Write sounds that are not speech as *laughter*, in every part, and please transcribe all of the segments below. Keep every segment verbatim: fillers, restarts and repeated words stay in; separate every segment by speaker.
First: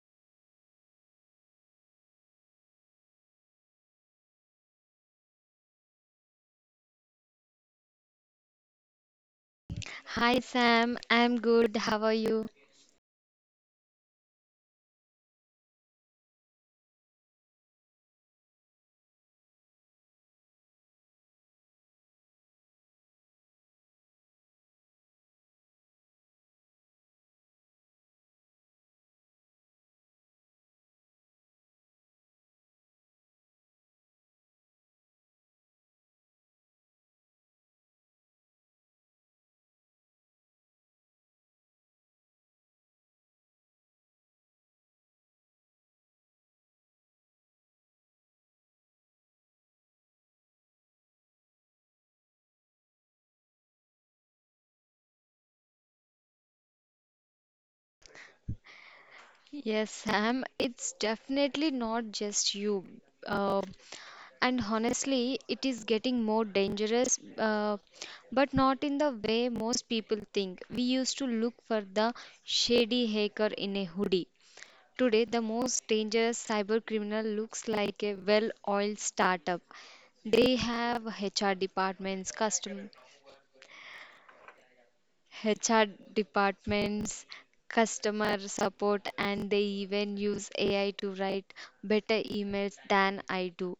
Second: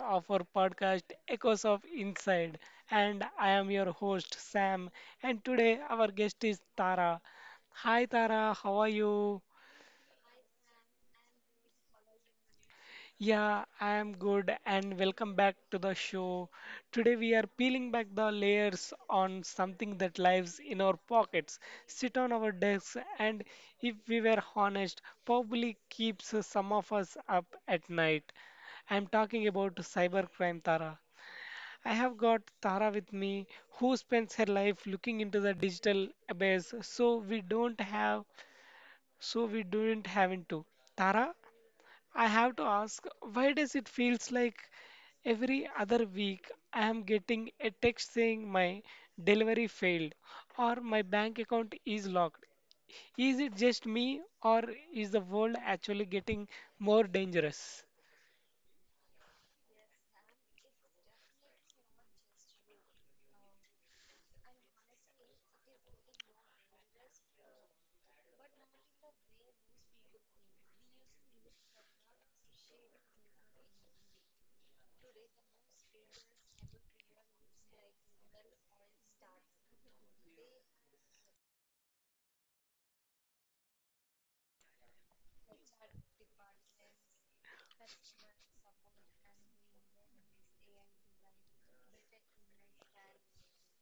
Speaker 1: of our podcast, Echoes of Inside. And I am your host, Sam. And today, our guest is Tara. Hi, Tara. How are you?
Speaker 2: Hi Sam, I'm good. How are you?
Speaker 1: Yeah, I am good and welcome back to the show. Today we are peeling back the layers on something that lives in our pockets, sit on our desks, and if we were honest, probably keeps some of us up at night. I'm talking about cybercrime Tara. I have got Tara with me who spends her life looking into the digital abyss so we don't have so we don't having to. Tara, I have to ask, why does it feels like every other week I am getting a text saying my delivery failed or my bank account is locked? Is it just me or is the world actually getting more dangerous?
Speaker 2: Yes, Sam, it's definitely not just you. Uh, and honestly, it is getting more dangerous, uh, but not in the way most people think. We used to look for the shady hacker in a hoodie. Today, the most dangerous cyber criminal looks like a well oiled startup. They have H R departments, custom H R departments, customer support, and they even use A I to write better emails than I do.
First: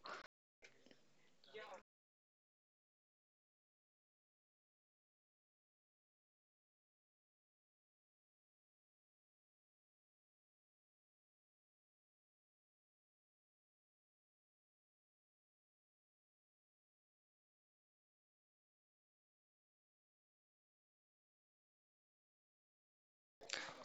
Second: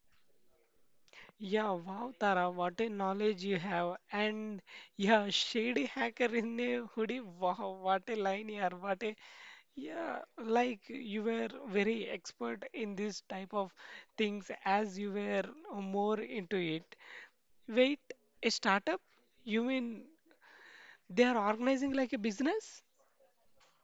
Speaker 1: Yeah, wow, Tara, what a knowledge you have. And yeah, shady hacker in a hoodie. Wow, what a line here, what a. Yeah, like you were very expert in this type of things as you were more into it. Wait, a startup? You mean they are organizing like a business?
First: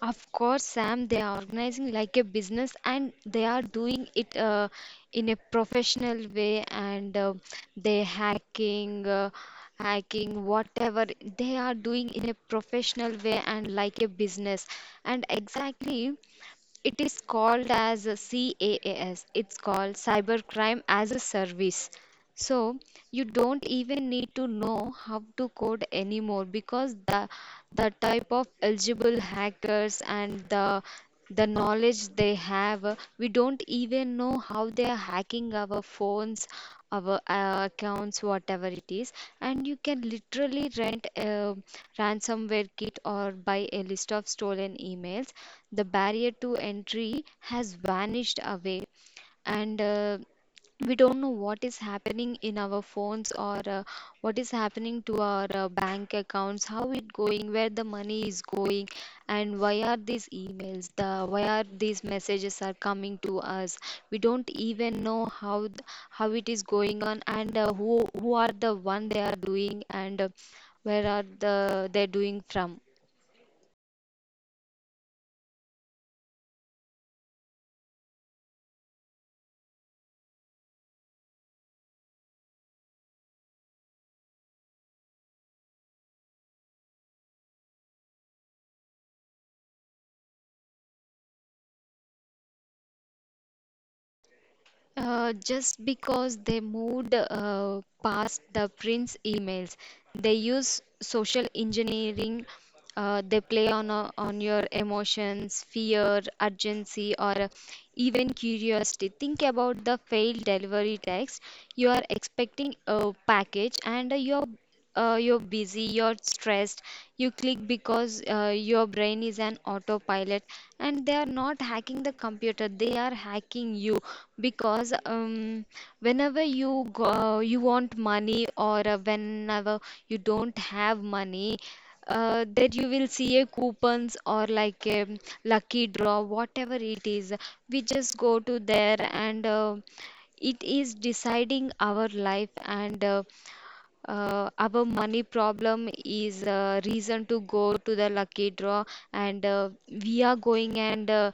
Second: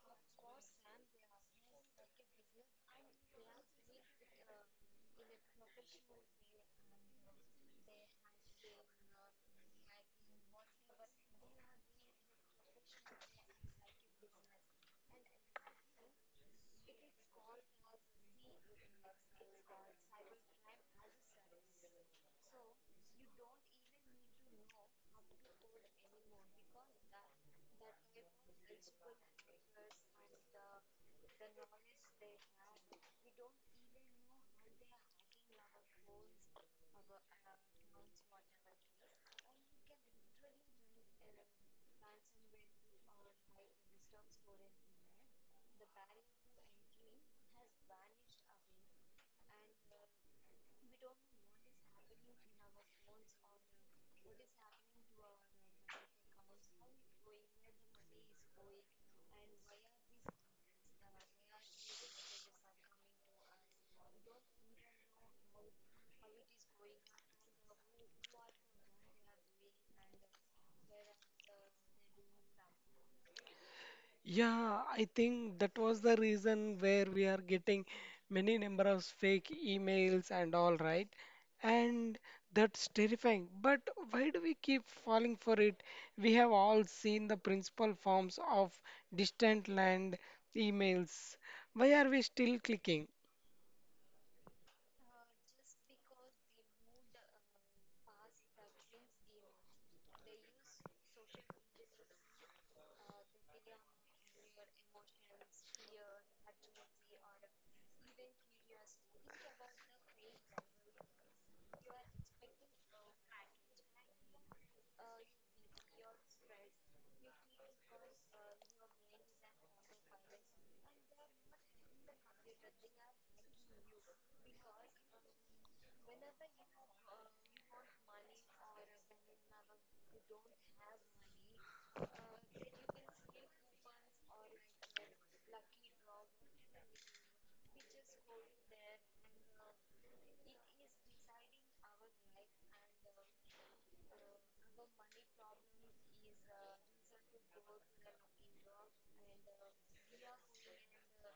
Speaker 2: Of course, Sam, they are organizing like a business and they are doing it uh, in a professional way and uh, they hacking. Uh, hacking whatever they are doing in a professional way and like a business and exactly it is called as a CAAS. It's called Cybercrime as a Service. So you don't even need to know how to code anymore because the the type of eligible hackers and the the knowledge they have, uh, we don't even know how they are hacking our phones, our uh, accounts, whatever it is. And you can literally rent a ransomware kit or buy a list of stolen emails, the barrier to entry has vanished away, and uh, we don't know what is happening in our phones or uh, what is happening to our uh, bank accounts, how it going, where the money is going, and why are these emails, the why are these messages are coming to us. We don't even know how th- how it is going on, and uh, who who are the one they are doing, and uh, where are the they're doing from.
Speaker 1: Yeah, I think that was the reason where we are getting many number of fake emails and all right. And that's terrifying. But why do we keep falling for it? We have all seen the principal forms of distant land emails. Why are we still clicking?
Speaker 2: Uh, just because they moved uh, past the print's emails, they use social engineering. Uh, they play on uh, on your emotions, fear, urgency, or uh, even curiosity. Think about the failed delivery text. You are expecting a package, and uh, you're uh, you're busy, you're stressed. You click because uh, your brain is an autopilot, and they are not hacking the computer. They are hacking you because um, whenever you go, you want money, or uh, whenever you don't have money, uh, that you will see a coupons or like a lucky draw, whatever it is. We just go to there, and uh, it is deciding our life, and uh, uh, our money problem is a reason to go to the lucky draw, and uh, we are going, and uh,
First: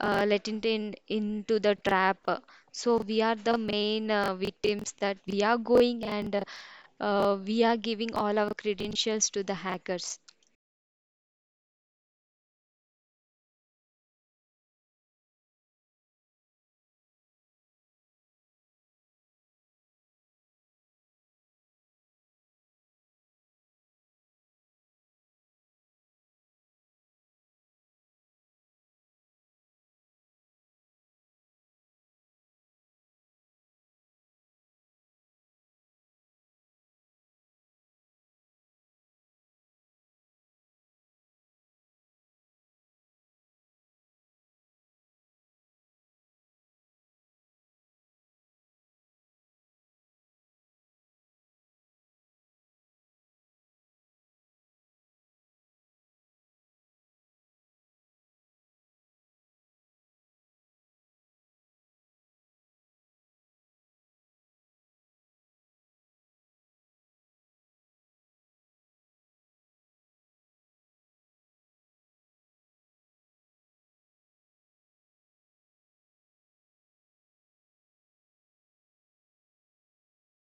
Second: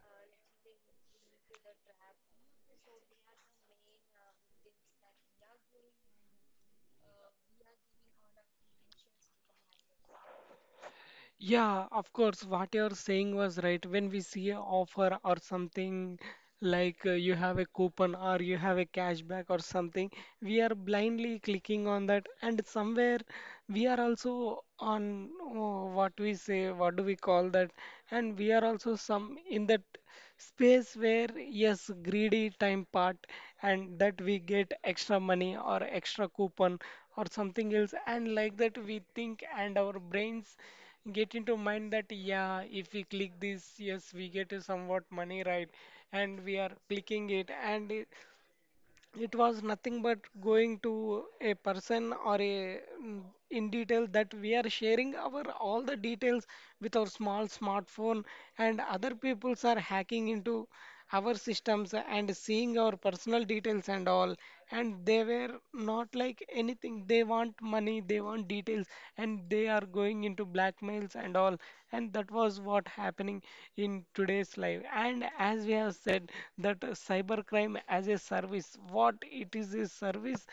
Speaker 2: uh, let it in into the trap. So we are the main uh, victims that we are going, and uh, we are giving all our credentials to the hackers.
Speaker 1: Yeah, of course, what you're saying was right. When we see an offer or something like uh, you have a coupon or you have a cashback or something, we are blindly clicking on that, and somewhere we are also on oh, what we say, what do we call that? And we are also some in that space where, yes, greedy time part, and that we get extra money or extra coupon or something else, and like that we think, and our brains get into mind that yeah if we click this yes we get a somewhat money right and we are clicking it and it, it was nothing but going to a person or a mm, in detail that we are sharing our all the details with our small smartphone and other peoples are hacking into our systems and seeing our personal details and all and they were not like anything they want money they want details and they are going into blackmails and all and that was what happening in today's life and as we have said that uh, cybercrime as a service what it is a service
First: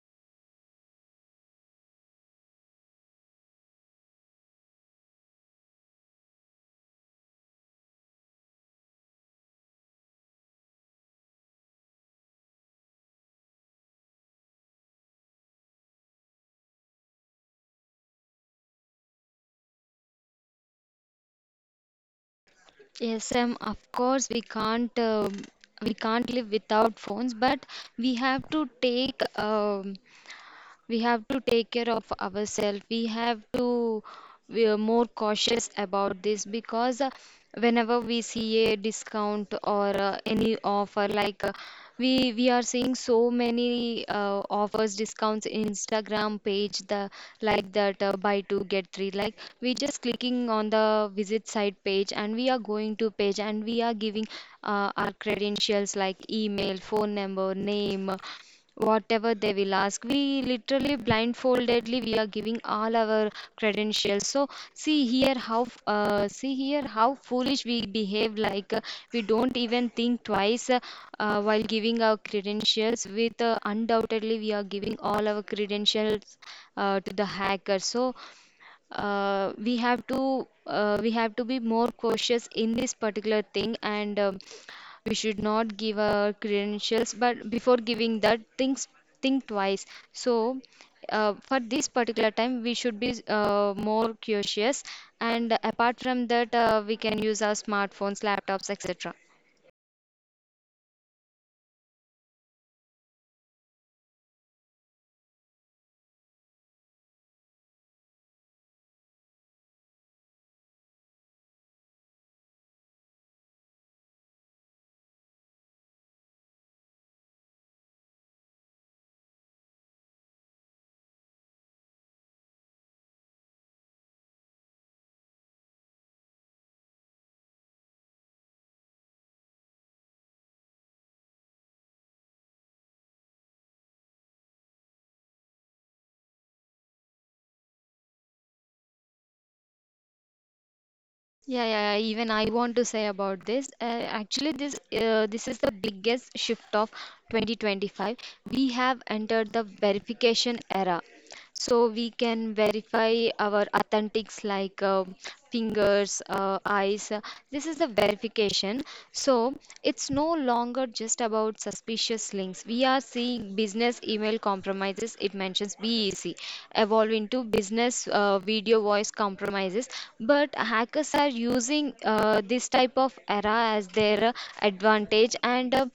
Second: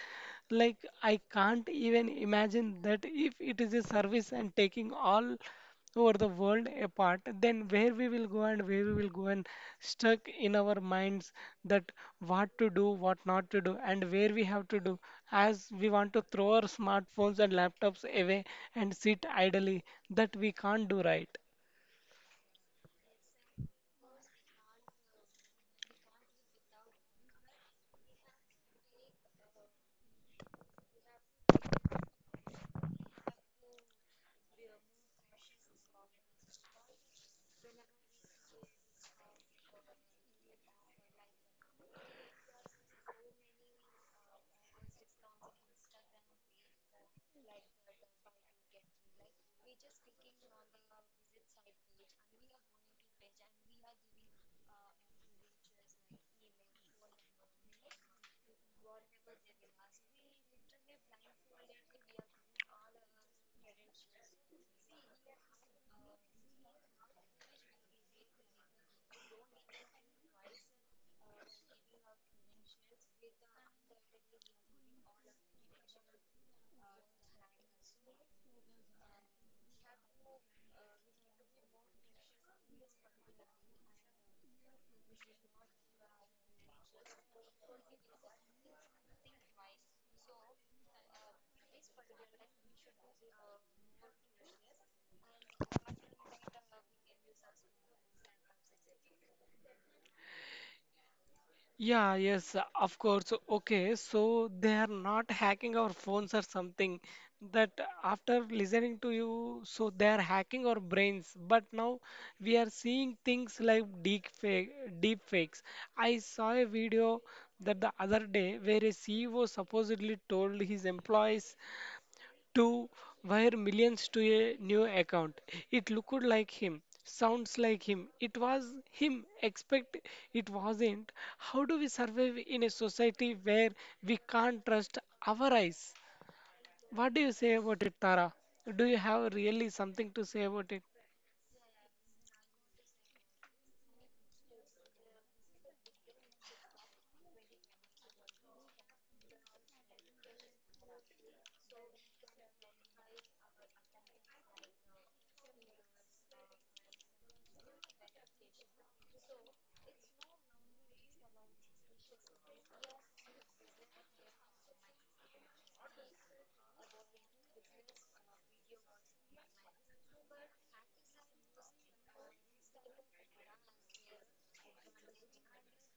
Speaker 1: like I can't even imagine that if it is a service and taking all over the world apart, then where we will go and where we will go and stuck in our minds that what to do, what not to do, and where we have to do, as we want to throw our smartphones and laptops away and sit idly, that we can't do right.
Speaker 2: Yes, um, of course we can't, um, we can't live without phones, but we have to take, um, we have to take care of ourselves. We have to, we are more cautious about this because uh, whenever we see a discount or uh, any offer, like uh, we we are seeing so many uh, offers discounts in instagram page, the like that uh, buy two get three, like we just clicking on the visit site page and we are going to page and we are giving uh, our credentials like email phone number name, whatever they will ask, we literally blindfoldedly we are giving all our credentials. So see here how uh, see here how foolish we behave, like uh, we don't even think twice, uh, uh, while giving our credentials with uh, undoubtedly we are giving all our credentials uh, to the hacker. So uh, we have to uh, we have to be more cautious in this particular thing, and um, we should not give our credentials, but before giving that things, think twice. So uh, for this particular time we should be uh, more cautious, and apart from that uh, we can use our smartphones laptops etc.
Speaker 1: Yeah, yes, uh, of course. Okay, so they are not hacking our phones or something. That after listening to you, so they are hacking our brains. But now we are seeing things like deep fake, deep fakes. I saw a video that the other day where a C E O supposedly told his employees to wire millions to a new account. It looked like him, sounds like him, it was him, expect it wasn't. How do we survive in a society where we can't trust our eyes? What do you say about it, Tara? Do you have really something to say about it?
Speaker 2: Yeah, yeah, yeah, even I want to say about this. Uh, actually, this uh, this is the biggest shift of twenty twenty-five. We have entered the verification era. So we can verify our authentics like uh, fingers, uh, eyes. This is the verification. So it's no longer just about suspicious links. We are seeing business email compromises. It mentions B E C evolve into business uh, video voice compromises. But hackers are using uh, this type of error as their uh, advantage, and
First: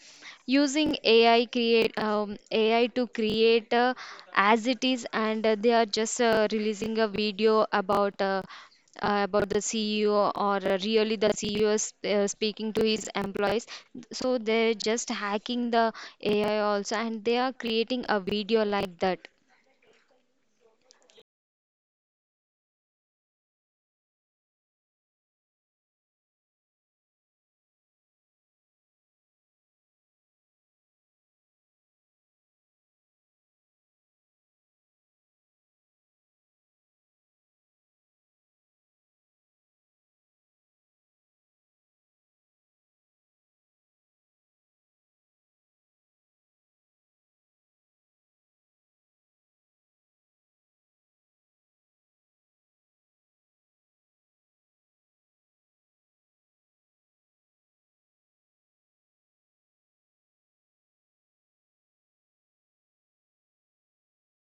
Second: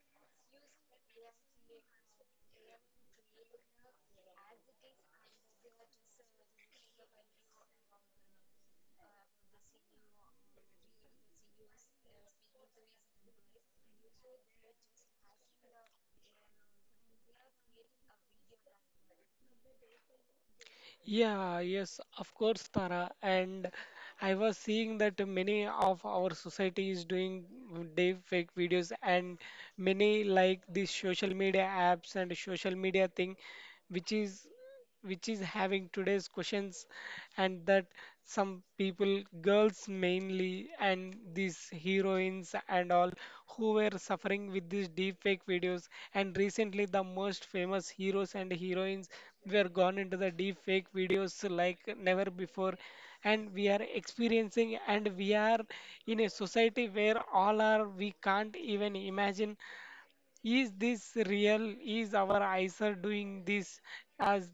Speaker 2: uh, using AI create um, A I to create uh, as it is, and uh, they are just uh, releasing a video about. Uh, uh, about the C E O, or uh, really the C E O is uh, speaking to his employees. So they're just hacking the A I also, and they are creating a video like that.
Speaker 1: Yeah, yes, of course, Tara. And I was seeing that many of our society is doing deep fake videos, and many like these social media apps and social media thing, which is which is having today's questions, and that some people, girls mainly, and these heroines and all who were suffering with these deep fake videos. And recently, the most famous heroes and heroines. We are gone into the deep fake videos like never before, and we are experiencing, and we are in a society where all are we can't even imagine is this real? Is our eyes are doing this as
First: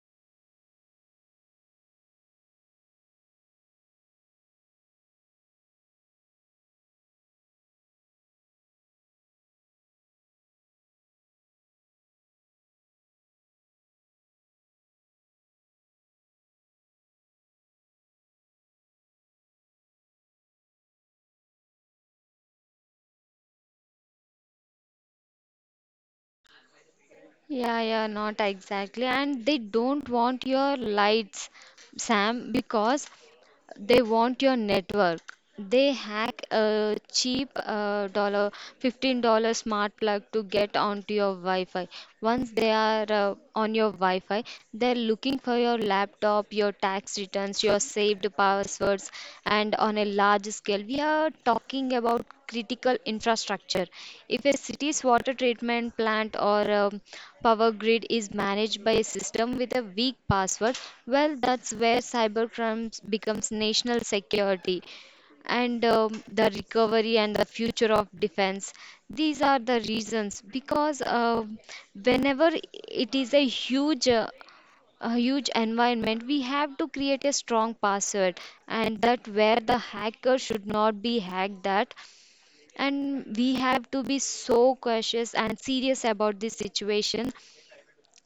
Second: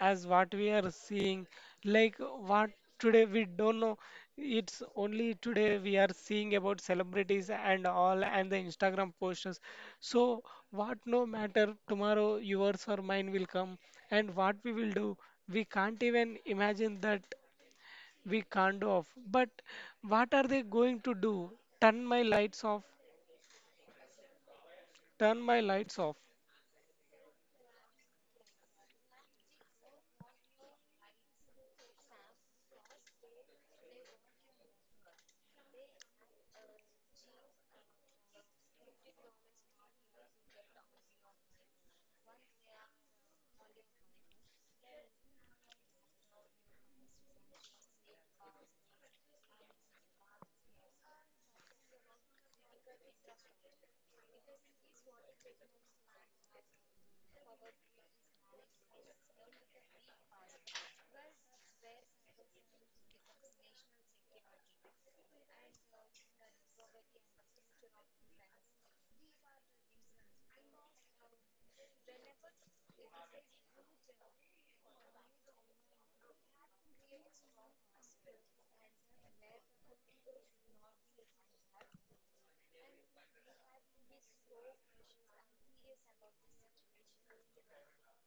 Speaker 1: as what we are seeing? Like what today we don't know. It's only today we are seeing about celebrities and all and the Instagram posters. So what no matter tomorrow yours or mine will come and what we will do, we can't even imagine that we can't do off. But what are they going to do? Turn my lights off, Turn my lights off.
Speaker 2: Yeah, yeah, not exactly. And they don't want your lights, Sam, because they want your network. They hack a cheap uh, dollar, fifteen dollars smart plug to get onto your Wi-Fi. Once they are uh, on your Wi-Fi, they're looking for your laptop, your tax returns, your saved passwords. And on a large scale, we are talking about critical infrastructure. If a city's water treatment plant or um, power grid is managed by a system with a weak password, well, that's where cybercrime becomes national security, and um, the recovery and the future of defense, these are the reasons because um whenever it is a huge uh, a huge environment, we have to create a strong password, and that where the hacker should not be hacked that. And we have to be so cautious and serious about this situation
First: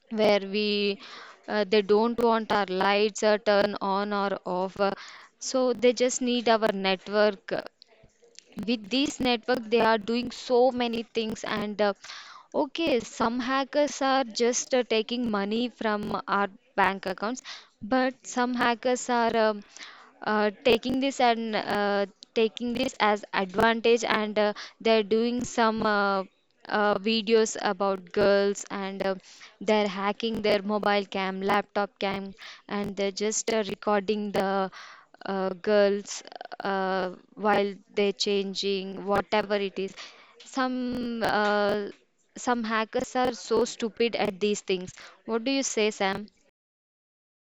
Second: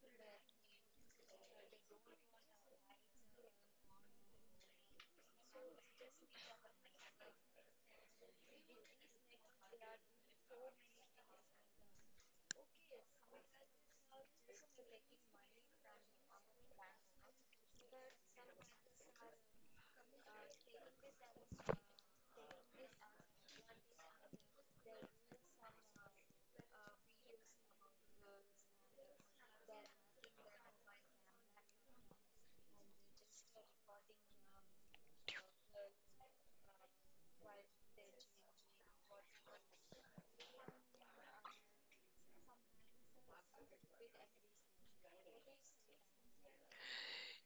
Speaker 2: where we, uh, they don't want our lights uh, turn on or off. Uh, so they just need our network. With this network they are doing so many things, and uh, okay, some hackers are just uh, taking money from our bank accounts, but some hackers are um, uh, taking this, and uh, taking this as advantage, and uh, they're doing some uh, uh, videos about girls, and uh, they're hacking their mobile cam laptop cam, and they're just uh, recording the uh, girls uh, while they're changing, whatever it is. Some uh, some hackers are so stupid at these things. What do you say, Sam?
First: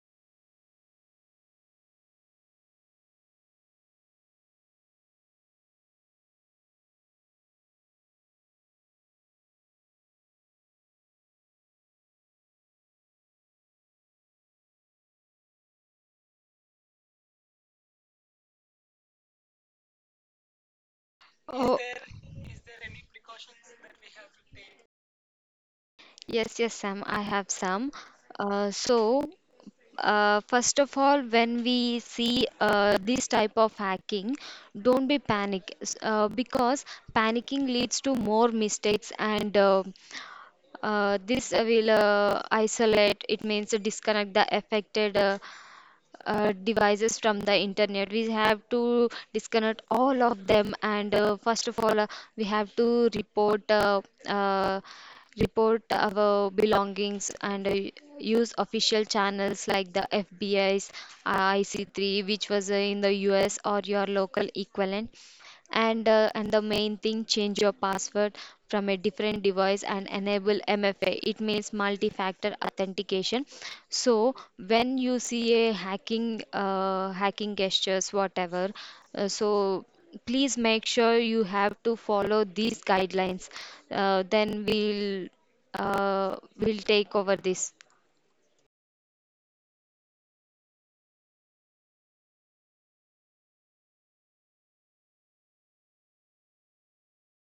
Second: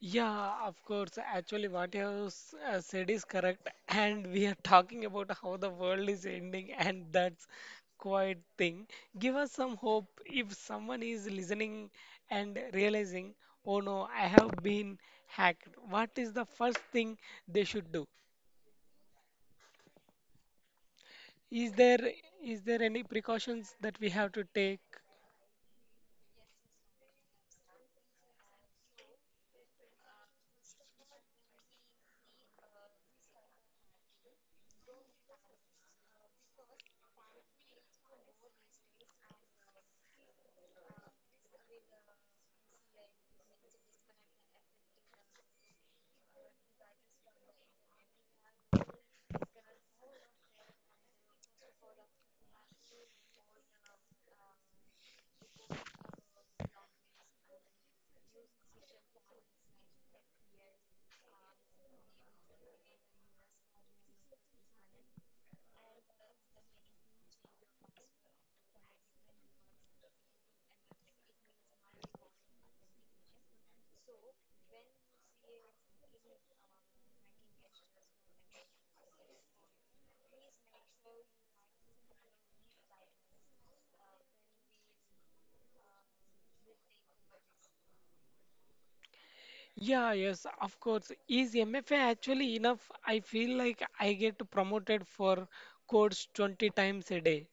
Speaker 1: Yeah, of course. Actually, what you have s- uh, said is correct. *laughs* And we are talking about how the world is ending, and that's quite thing. Give us some hope if someone is listening and realizing, oh no, I have been hacked. What is the first thing they should do? Is
Speaker 2: Oh,
Speaker 1: there is there any precautions that we have to take?
Speaker 2: yes, yes, Sam. I have some. Uh, so. Uh, first of all, when we see uh, this type of hacking, don't be panic, s- uh, because panicking leads to more mistakes, and uh, Uh, this uh, will uh, isolate, it means to disconnect the affected uh, uh, devices from the internet. We have to disconnect all of them, and uh, first of all, uh, we have to report uh, uh, report our belongings, and uh, use official channels like the F B I's I C three, which was uh, in the U S or your local equivalent, and uh, and the main thing, change your password from a different device and enable M F A, it means multi factor authentication. So when you see a hacking uh, hacking gestures, whatever, uh, so please make sure you have to follow these guidelines. Uh, then we'll uh, we'll take over this.
Speaker 1: Yeah, yes, of course. Is M F A actually enough? I feel like I get promoted for codes twenty times a day.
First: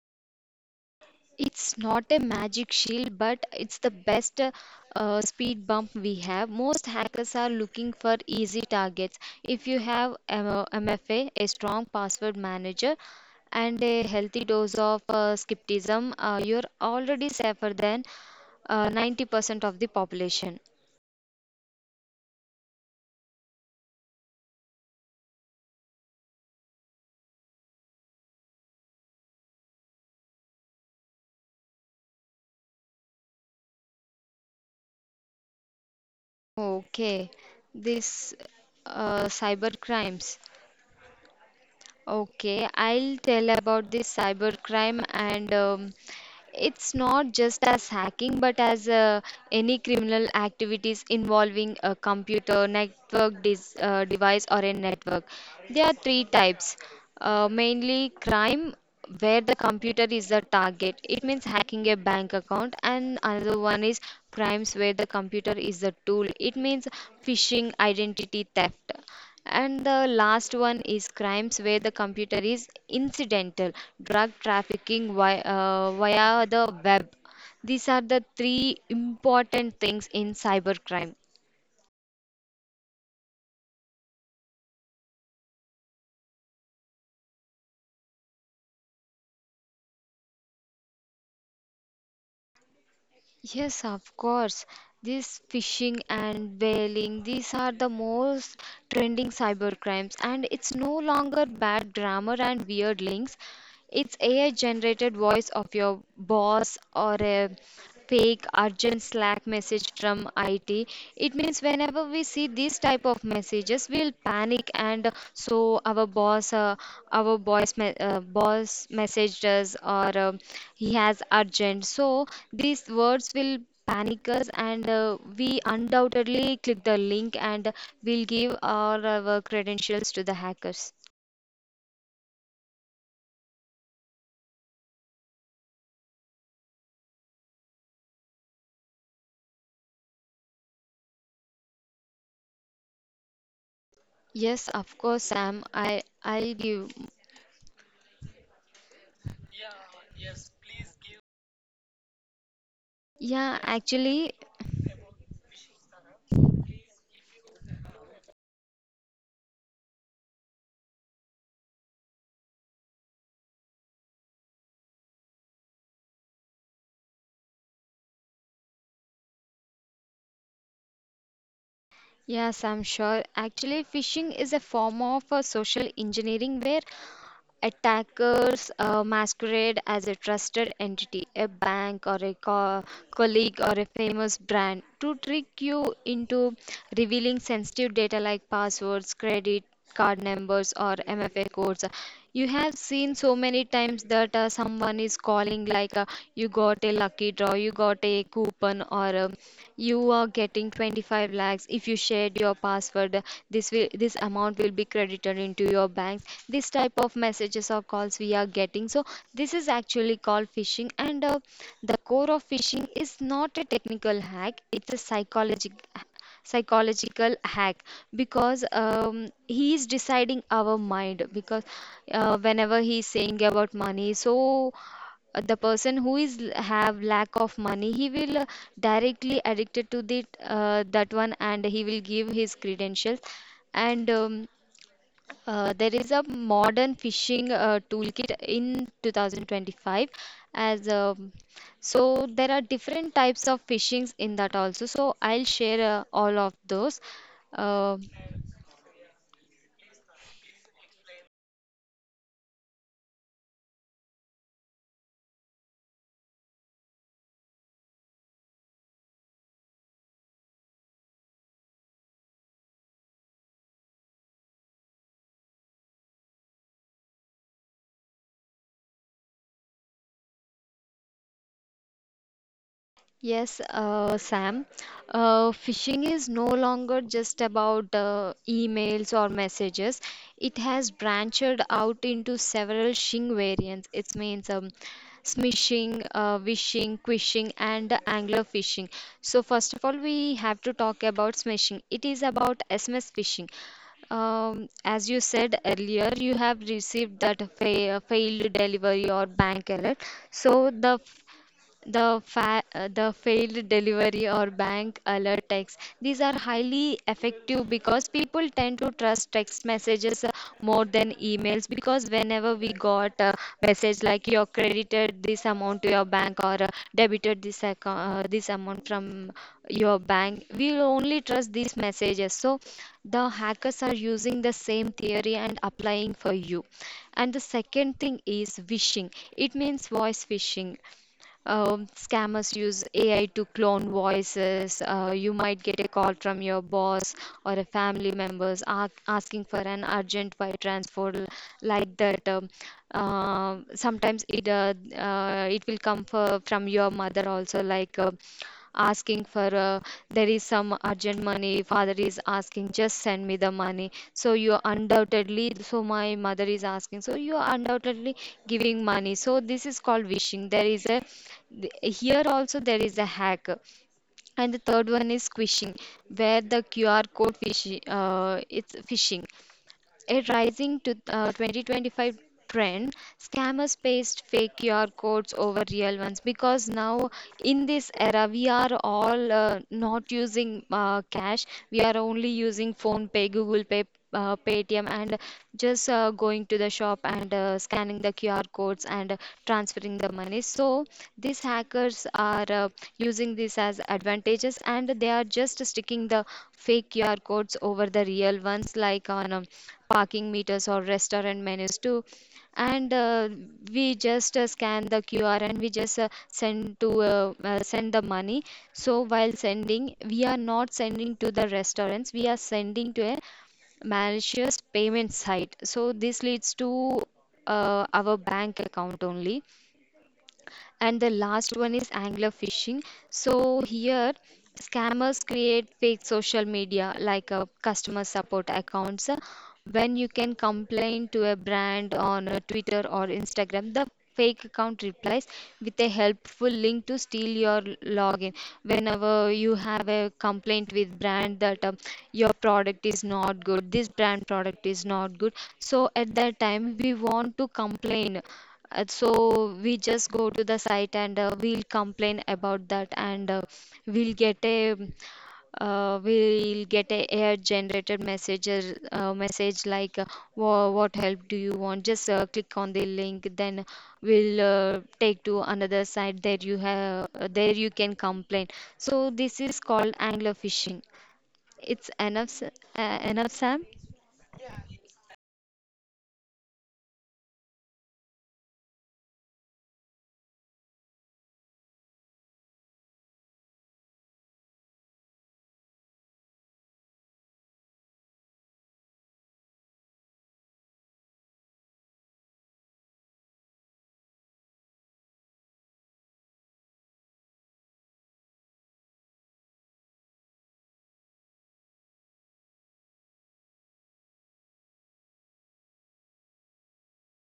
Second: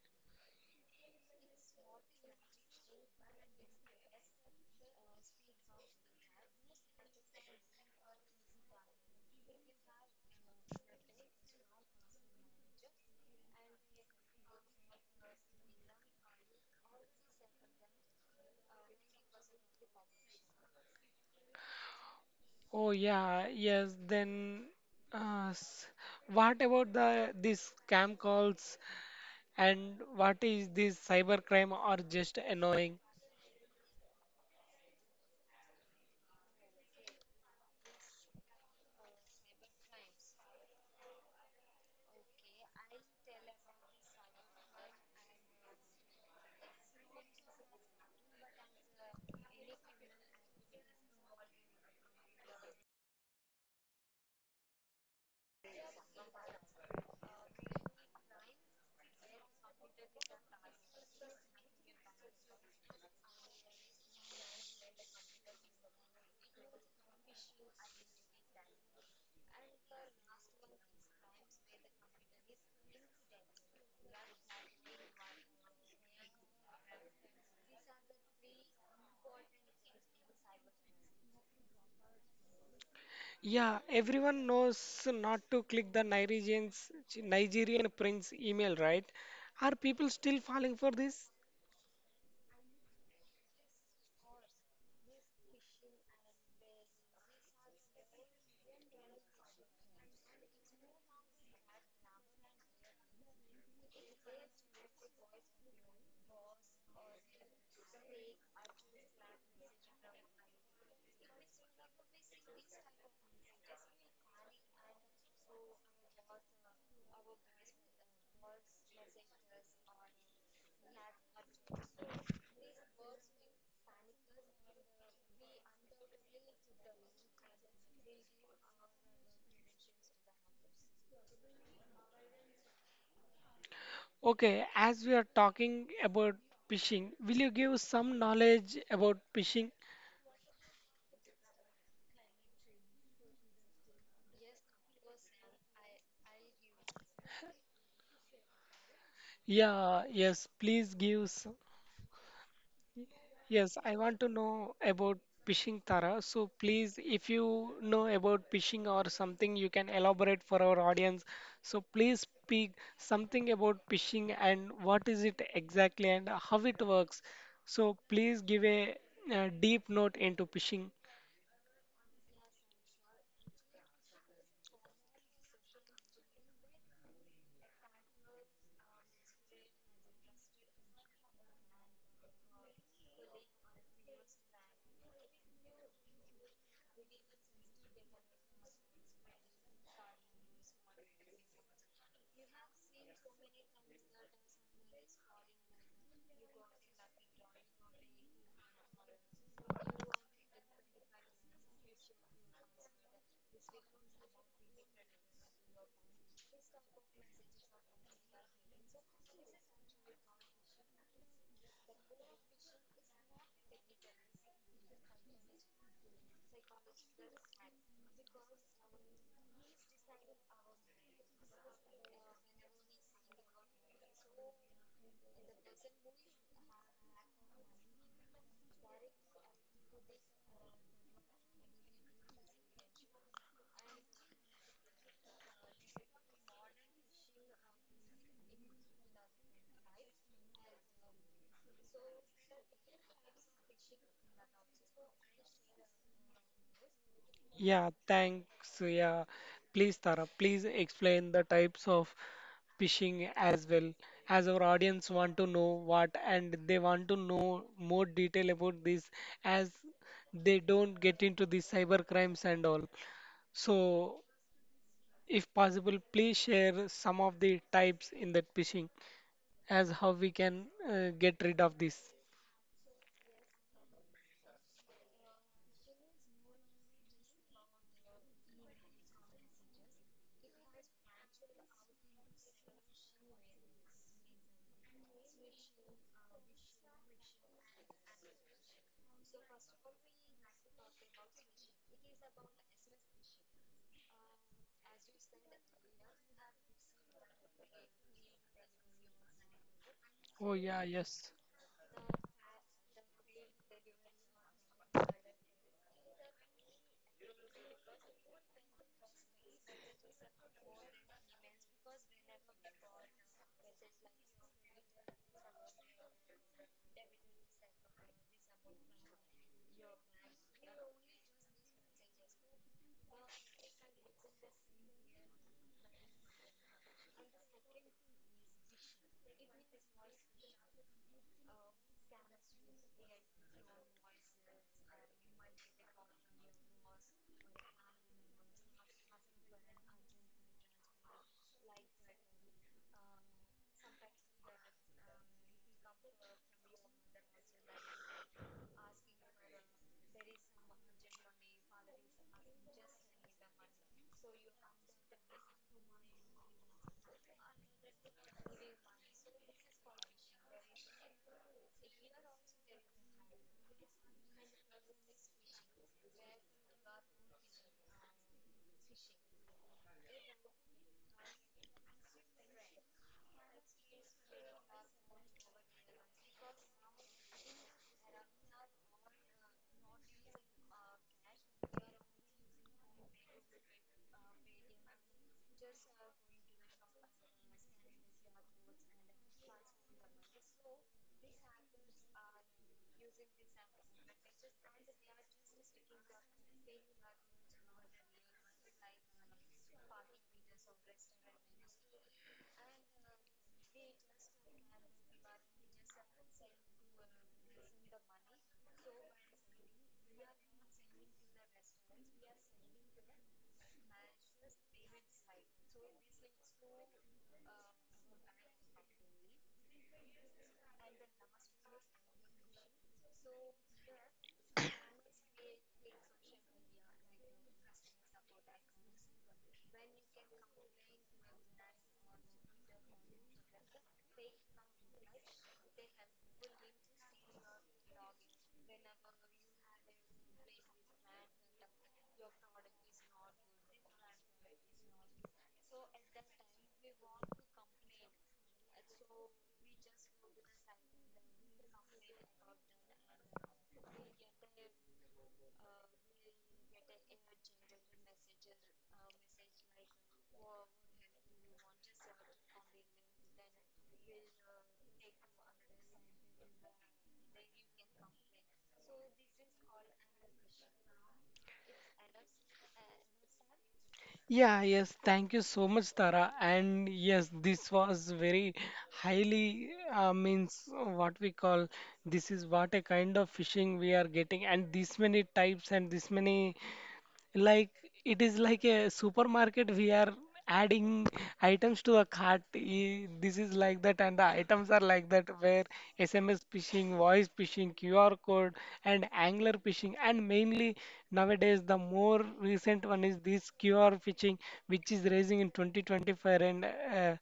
Speaker 2: It's not a magic shield, but it's the best uh, speed bump we have. Most hackers are looking for easy targets. If you have M- MFA, a strong password manager, and a healthy dose of uh, skepticism, uh, you're already safer than uh, ninety percent of the population.
Speaker 1: Oh yeah, yes. Then, uh, s- what about the these scam calls and what is this cybercrime are just annoying?
Speaker 2: Okay, this uh, cyber crimes. Okay, I'll tell about this cybercrime, and um, it's not just as hacking but as uh, any criminal activities involving a computer, network dis uh, device or a network. There are three types. Uh, mainly crime where the computer is the target. It means hacking a bank account. And another one is crimes where the computer is the tool. It means phishing, identity theft. And the last one is crimes where the computer is incidental, drug trafficking via, uh, via the web. These are the three important things in cybercrime.
Speaker 1: Yeah, everyone knows not to click the Nigerian's Nigerian prince email, right? Are people still falling for this?
Speaker 2: Yes, of course. This phishing and bailing, these are the most trending cyber crimes. And it's no longer bad grammar and weird links. It's A I generated voice of your boss or a fake urgent Slack message from I T. It means whenever we see these type of messages, we'll panic, and so our boss, uh, our boss, me- uh, boss messaged us or um, he has urgent. So these words will panic us, and uh, we undoubtedly click the link and we'll give all our credentials to the hackers.
Speaker 1: Okay, as we are talking about phishing, will you give some knowledge about phishing?
Speaker 2: Yes, of course, Sam. I I'll give.
Speaker 1: Yeah, yes, please give. s-
Speaker 2: Yeah,
Speaker 1: Yes, I want to
Speaker 2: actually,
Speaker 1: know about phishing, Tara. So please, if you know about phishing or something, you can elaborate for our audience. So please speak something about phishing and what is it exactly and how it works. So please give a, uh deep note into phishing.
Speaker 2: yes, I'm sure. Actually, phishing is a form of uh, social engineering where attackers uh, masquerade as a trusted entity, a bank or a co- colleague or a famous brand, to trick you into revealing sensitive data like passwords, credit card numbers, or M F A codes. You have seen so many times that uh, someone is calling, like uh, you got a lucky draw, you got a coupon, or um, you are getting twenty-five lakhs if you shared your password. This will this amount will be credited into your bank, this type of messages or calls we are getting. So this is actually called phishing, and uh, the core of phishing is not a technical hack; it's a psychological psychological hack because um, he is deciding our mind because uh, whenever he is saying about money so uh, the person who is l- have lack of money he will uh, directly addicted to the uh, that one and he will give his credentials and um, uh, there is a modern phishing uh, toolkit in two thousand twenty-five as um so there are different types of phishings in that also. So I'll share uh, all of those.
Speaker 1: Yeah,
Speaker 2: Um
Speaker 1: thanks. Yeah, please, Tara, please explain the types of phishing as well, as our audience want to know what and they want to know more detail about this as they don't get into the cyber crimes and all. So, if possible, please share some of the types in that phishing as how we can uh, get rid of this.
Speaker 2: Yes, uh, Sam. Uh, phishing is no longer just about uh, emails or messages. It has branched out into several shing variants. It means um, smishing, uh, wishing, quishing, and angler phishing. So first of all, we have to talk about smishing. It is about S M S phishing. Um, as you said earlier, you have received that fa failed delivery or bank error.
Speaker 1: Oh,
Speaker 2: So
Speaker 1: yeah,
Speaker 2: the
Speaker 1: yes.
Speaker 2: the fa- uh, the failed delivery or bank alert text, these are highly effective because people tend to trust text messages uh, more than emails, because whenever we got a message like you credited this amount to your bank, or uh, debited this account, uh, this amount from your bank, we'll only trust these messages. So the hackers are using the same theory and applying for you. And the second thing is phishing, it means voice phishing. Um, scammers use A I to clone voices. Uh, you might get a call from your boss or a family members a- asking for an urgent wire transfer l- like that. Um, uh, sometimes it uh, uh, it will come for, from your mother also, like. Uh, asking for uh, there is some urgent money, father is asking, just send me the money, so you are undoubtedly, so my mother is asking, so you are undoubtedly giving money. So this is called wishing, there is a th- here also there is a hack. And the third one is squishing, where the qr code fish, uh, it's phishing, a rising to, uh, twenty twenty-five trend, scammers paste fake Q R codes over real ones because now in this era we are all uh, not using uh, cash. We are only using phone pay, Google Pay, uh, Paytm, and just uh, going to the shop and uh, scanning the Q R codes and uh, transferring the money. So this hack hackers are uh, using this as advantages and they are just sticking the fake Q R codes over the real ones, like on um, parking meters or restaurant menus too. And uh, we just uh, scan the Q R and we just uh, send to uh, uh, send the money. So while sending, we are not sending to the restaurants. We are sending to a malicious payment site. So this leads to uh, our bank account only. And the last one is angler phishing. So here scammers create fake social media like a customer support accounts. Uh, when you can complain to a brand on uh, twitter or instagram, the fake account replies with a helpful link to steal your login. Whenever you have a complaint with brand that um, your product is not good, this brand product is not good, so at that time we want to complain. Uh, so we just go to the site and uh, we'll complain about that and uh, we'll get a uh, we'll get a AI generated message uh, message like uh, "Wha- what help do you want, just uh, click on the link, then we'll uh, take to another site, there you have, there you can complain." So this is called angler fishing. It's enough s- uh, enough, Sam.
Speaker 1: Yeah, yes, thank you so much, Tara. And yes, this was very highly uh, means what we call this is what a kind of fishing we are getting, and this many types and this many like it is like a supermarket. We are adding items to a cart. E- This is like that, and the items are like that. Where S M S phishing, voice phishing, Q R code, and angler phishing, and mainly nowadays the more recent one is this Q R phishing, which is raising in twenty twenty-five and. Uh,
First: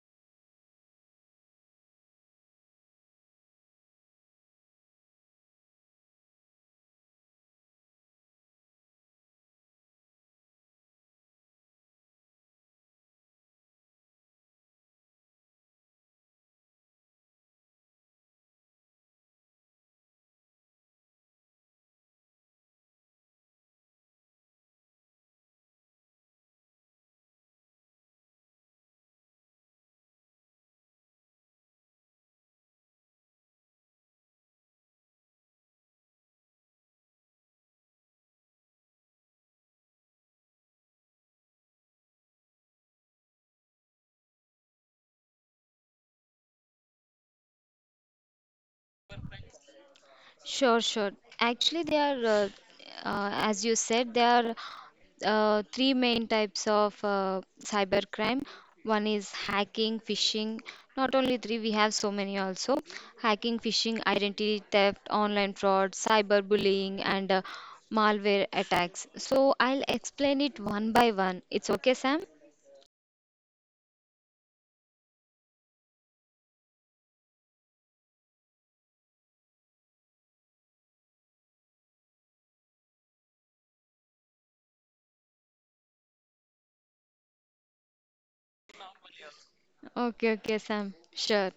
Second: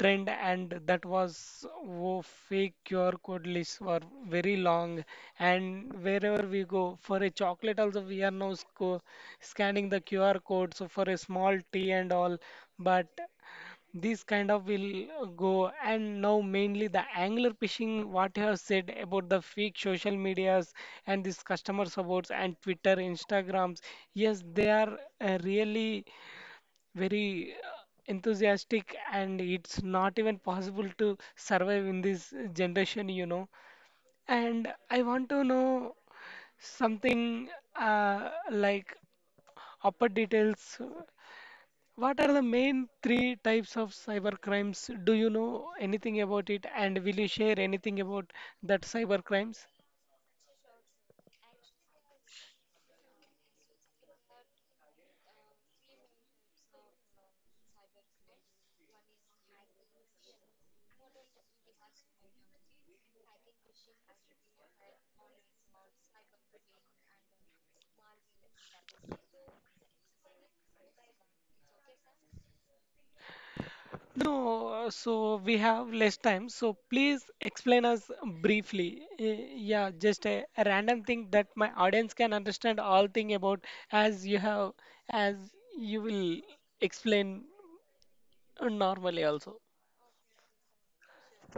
Speaker 1: trend and that was wo fake Q R code lists were very long and wherever we go for a chocolate also we are now sco- scanning the Q R code so for a small tea and all but this kind of will go and now mainly the angler phishing what you have said about the fake social medias and this customer supports and twitter instagrams yes they are uh, really very uh, enthusiastic and it's not even possible to survive in this generation you know and I want to know something uh, like upper details what are the main three types of cyber crimes do you know anything about it and will you share anything about that cyber crimes.
Speaker 2: Sure, sure. Actually, they are, uh, uh, as you said, they are uh, three main types of uh, cybercrime. One is hacking, phishing. Not only three, we have so many also. Hacking, phishing, identity theft, online fraud, cyberbullying, and uh, malware attacks. So I'll explain it one by one. It's okay, Sam?
Speaker 1: No, uh, so we have less time, so please explain us briefly. Eh, yeah, just a a random thing that my audience can understand all thing about as you have as you will explain uh, normally also.
Speaker 2: Okay, okay, Sam. Sure.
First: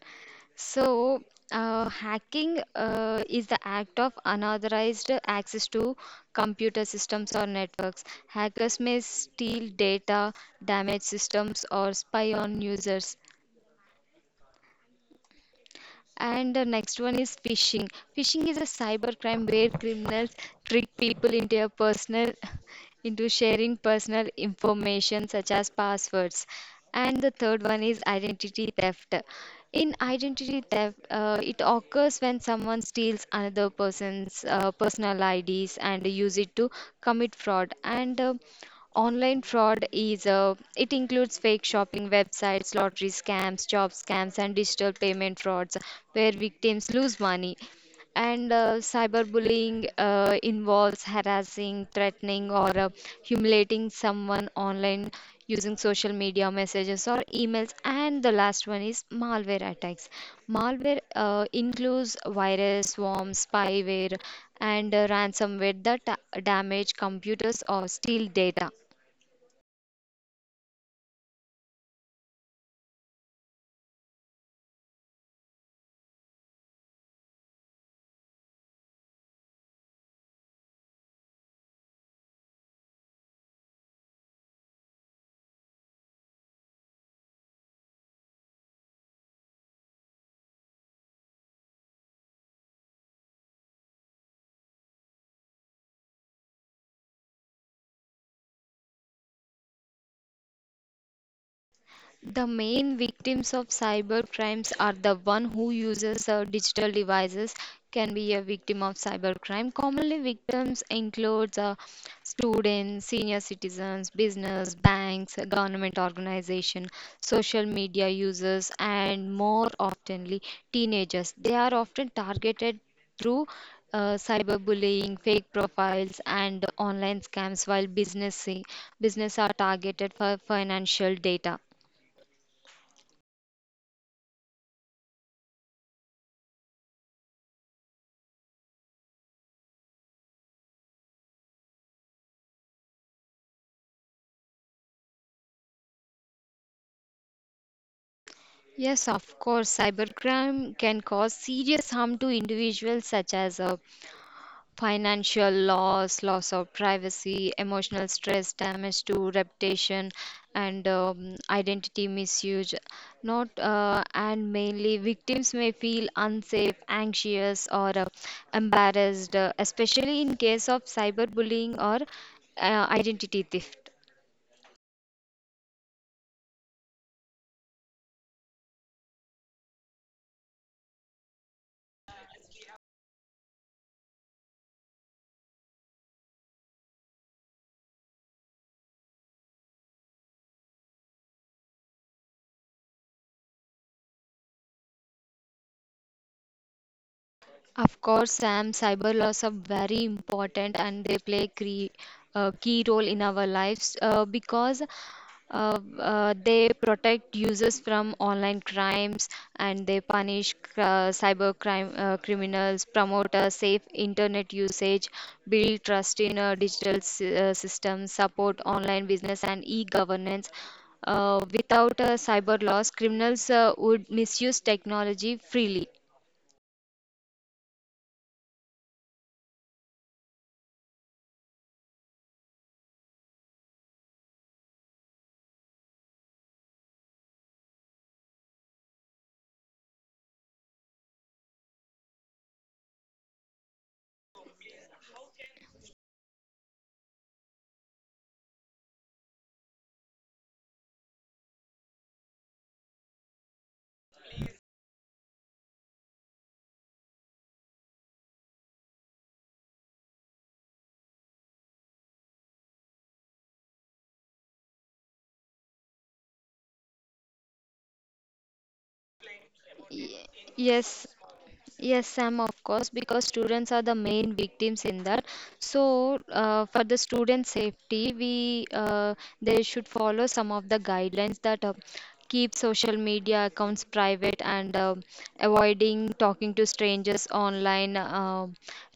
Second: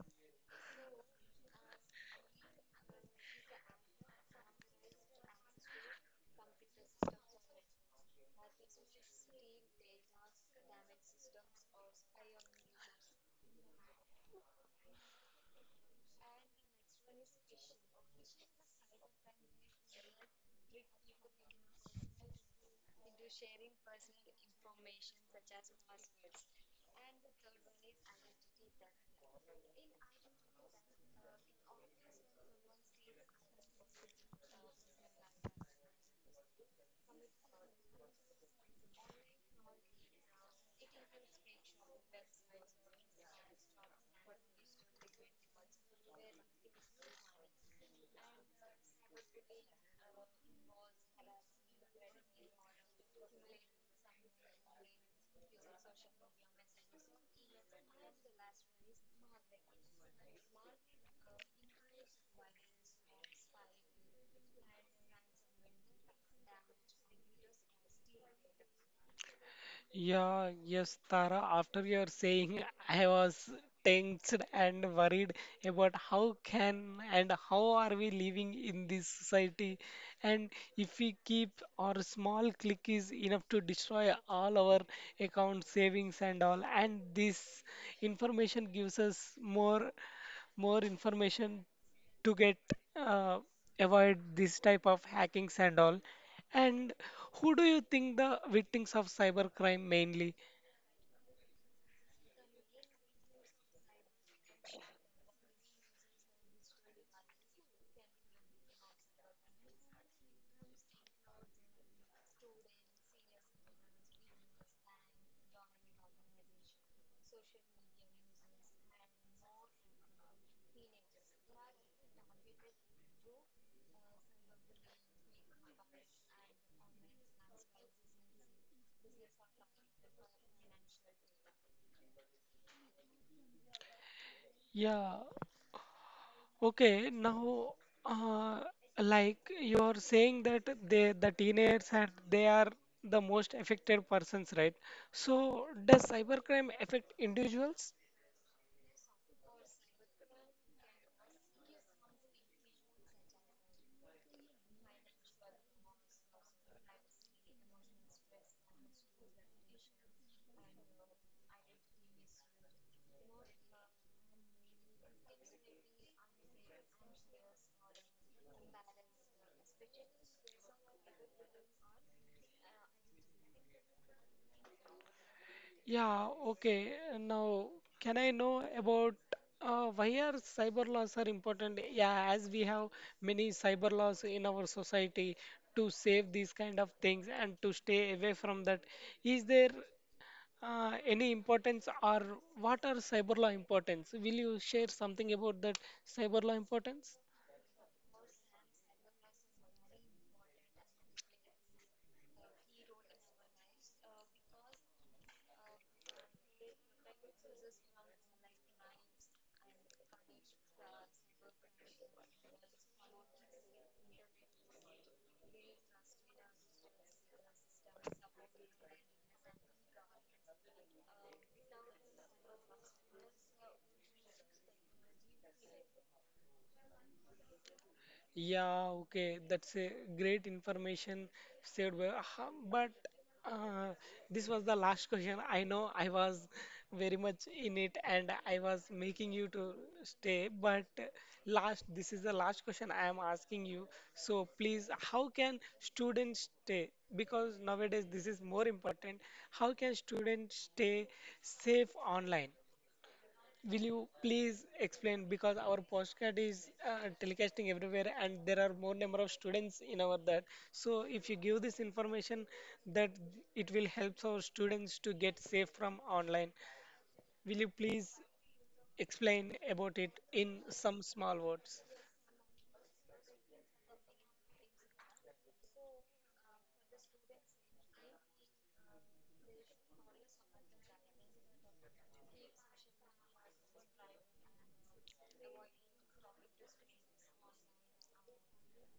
Speaker 2: So, uh, hacking uh, is the act of unauthorized access to computer systems or networks. Hackers may steal data, damage systems, or spy on users. And the next one is phishing. Phishing is a cybercrime where criminals trick people into a personal *laughs* into sharing personal information such as passwords. And the third one is identity theft. In identity theft, uh, it occurs when someone steals another person's uh, personal I Ds and use it to commit fraud. And uh, Online fraud is, uh, it includes fake shopping websites, lottery scams, job scams, and digital payment frauds where victims lose money. And uh, cyberbullying uh, involves harassing, threatening, or uh, humiliating someone online using social media messages or emails. And the last one is malware attacks. Malware uh, includes virus, worms, spyware, and uh, ransomware that da- damage computers or steal data.
Speaker 1: Yeah, yes, Tara, after your saying, I was tensed and worried about how can and how are we living in this society, and if we keep our small click is enough to destroy all our account savings and all, and this information gives us more more information to get uh, avoid this type of hackings and all and who do you think the victims of cybercrime mainly?
Speaker 2: The main victims of cyber crimes are the one who uses uh, digital devices, can be a victim of cyber crime. Commonly, victims include uh, students, senior citizens, business, banks, government organization, social media users, and more oftenly teenagers. They are often targeted through uh, cyberbullying, fake profiles, and online scams, while business business are targeted for financial data.
Speaker 1: Yeah, okay. Now, uh, like you are saying that they, the teenagers, and they are the most affected persons, right? So, does cybercrime affect individuals?
Speaker 2: Yes, of course, cybercrime can cause serious harm to individuals, such as uh, financial loss, loss of privacy, emotional stress, damage to reputation, and um, identity misuse. Not uh, and mainly, victims may feel unsafe, anxious, or uh, embarrassed, uh, especially in case of cyberbullying or uh, identity theft.
Speaker 1: Yeah, okay. Now, can I know about uh, why are cyber laws are important? Yeah, as we have many cyber laws in our society to save these kind of things and to stay away from that. Is there Uh, any importance or what are cyber law importance? Will you share something about that cyber law importance?
Speaker 2: Of course, Sam, cyber laws are very important and they play cre- a key role in our lives uh, because uh, uh, they protect users from online crimes and they punish uh, cyber crime uh, criminals, promote a safe internet usage, build trust in uh, digital sy- uh, systems, support online business and e-governance. Uh, without uh, cyber laws, criminals uh, would misuse technology freely.
Speaker 1: Yeah, okay, that's a great information said. by- ha- But uh, this was the last question. I know I was very much in it and I was making you to stay. But last, this is the last question I am asking you. So please, how can students stay? Because nowadays this is more important. How can students stay safe online? Will you please explain because our postcard is uh, telecasting everywhere and there are more number of students in our that. So if you give this information that it will help our students to get safe from online. Will you please explain about it
Speaker 2: Y-
Speaker 1: in some
Speaker 2: Yes,
Speaker 1: small words?
Speaker 2: Yes, Sam, of course, because students are the main victims in that. So, uh, for the student safety, we uh, they should follow some of the guidelines that, uh, keep social media accounts private, and uh, avoiding talking to strangers online, uh,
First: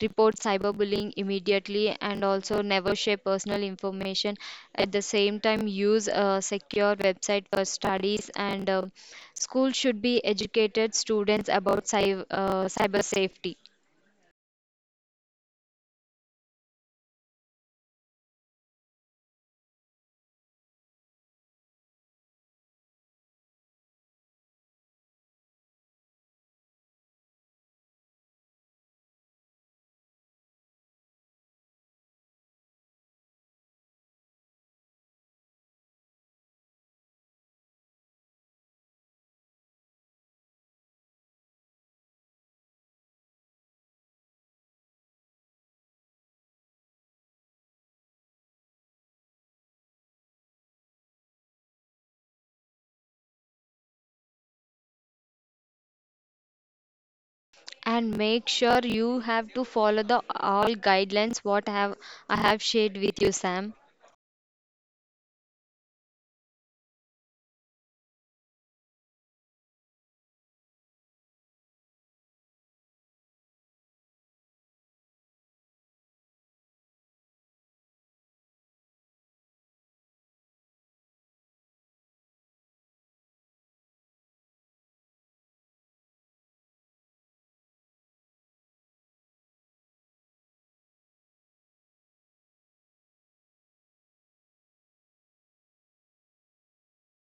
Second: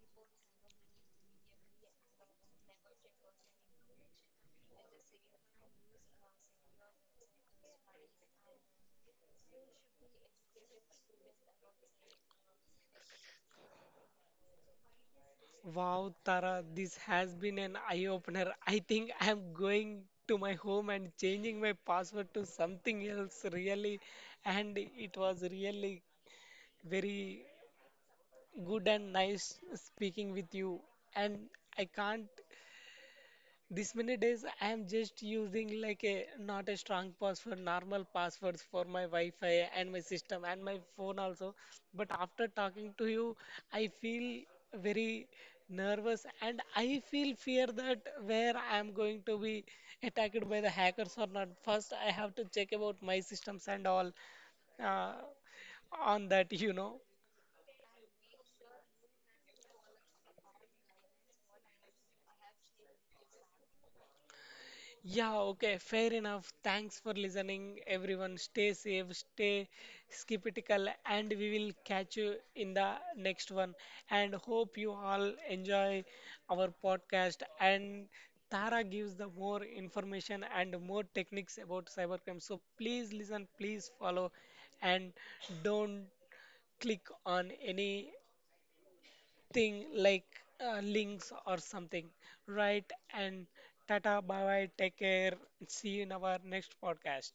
Speaker 2: report cyberbullying immediately, and also never share personal information. At the same time, use a secure website for studies, and uh, Schools should be educated students about cy- uh, cyber safety,
Speaker 1: Wow, Tara, this has been an eye opener. I think I am going to my home and changing my password to something else really and it was really very good and nice speaking with you. And I can't, this many days I am just using like a not a strong password, normal passwords for my Wi-Fi and my system and my phone also. But after talking to you, I feel very nervous and I feel fear that where I am going to be attacked by the hackers or not. First, I have to check about my systems and all uh, on that, you know.
Speaker 2: and make sure you have to follow the all guidelines what have I have shared with you, Sam.
Speaker 1: Yeah, okay, fair enough. Thanks for listening, everyone. Stay safe, stay skeptical, and we will catch you in the next one. And hope you all enjoy our podcast. And Tara gives the more information and more techniques about cybercrime. So please listen, please follow, and don't click on any thing like uh, links or something. Right? And tata, bye bye, take care. See you in our next podcast.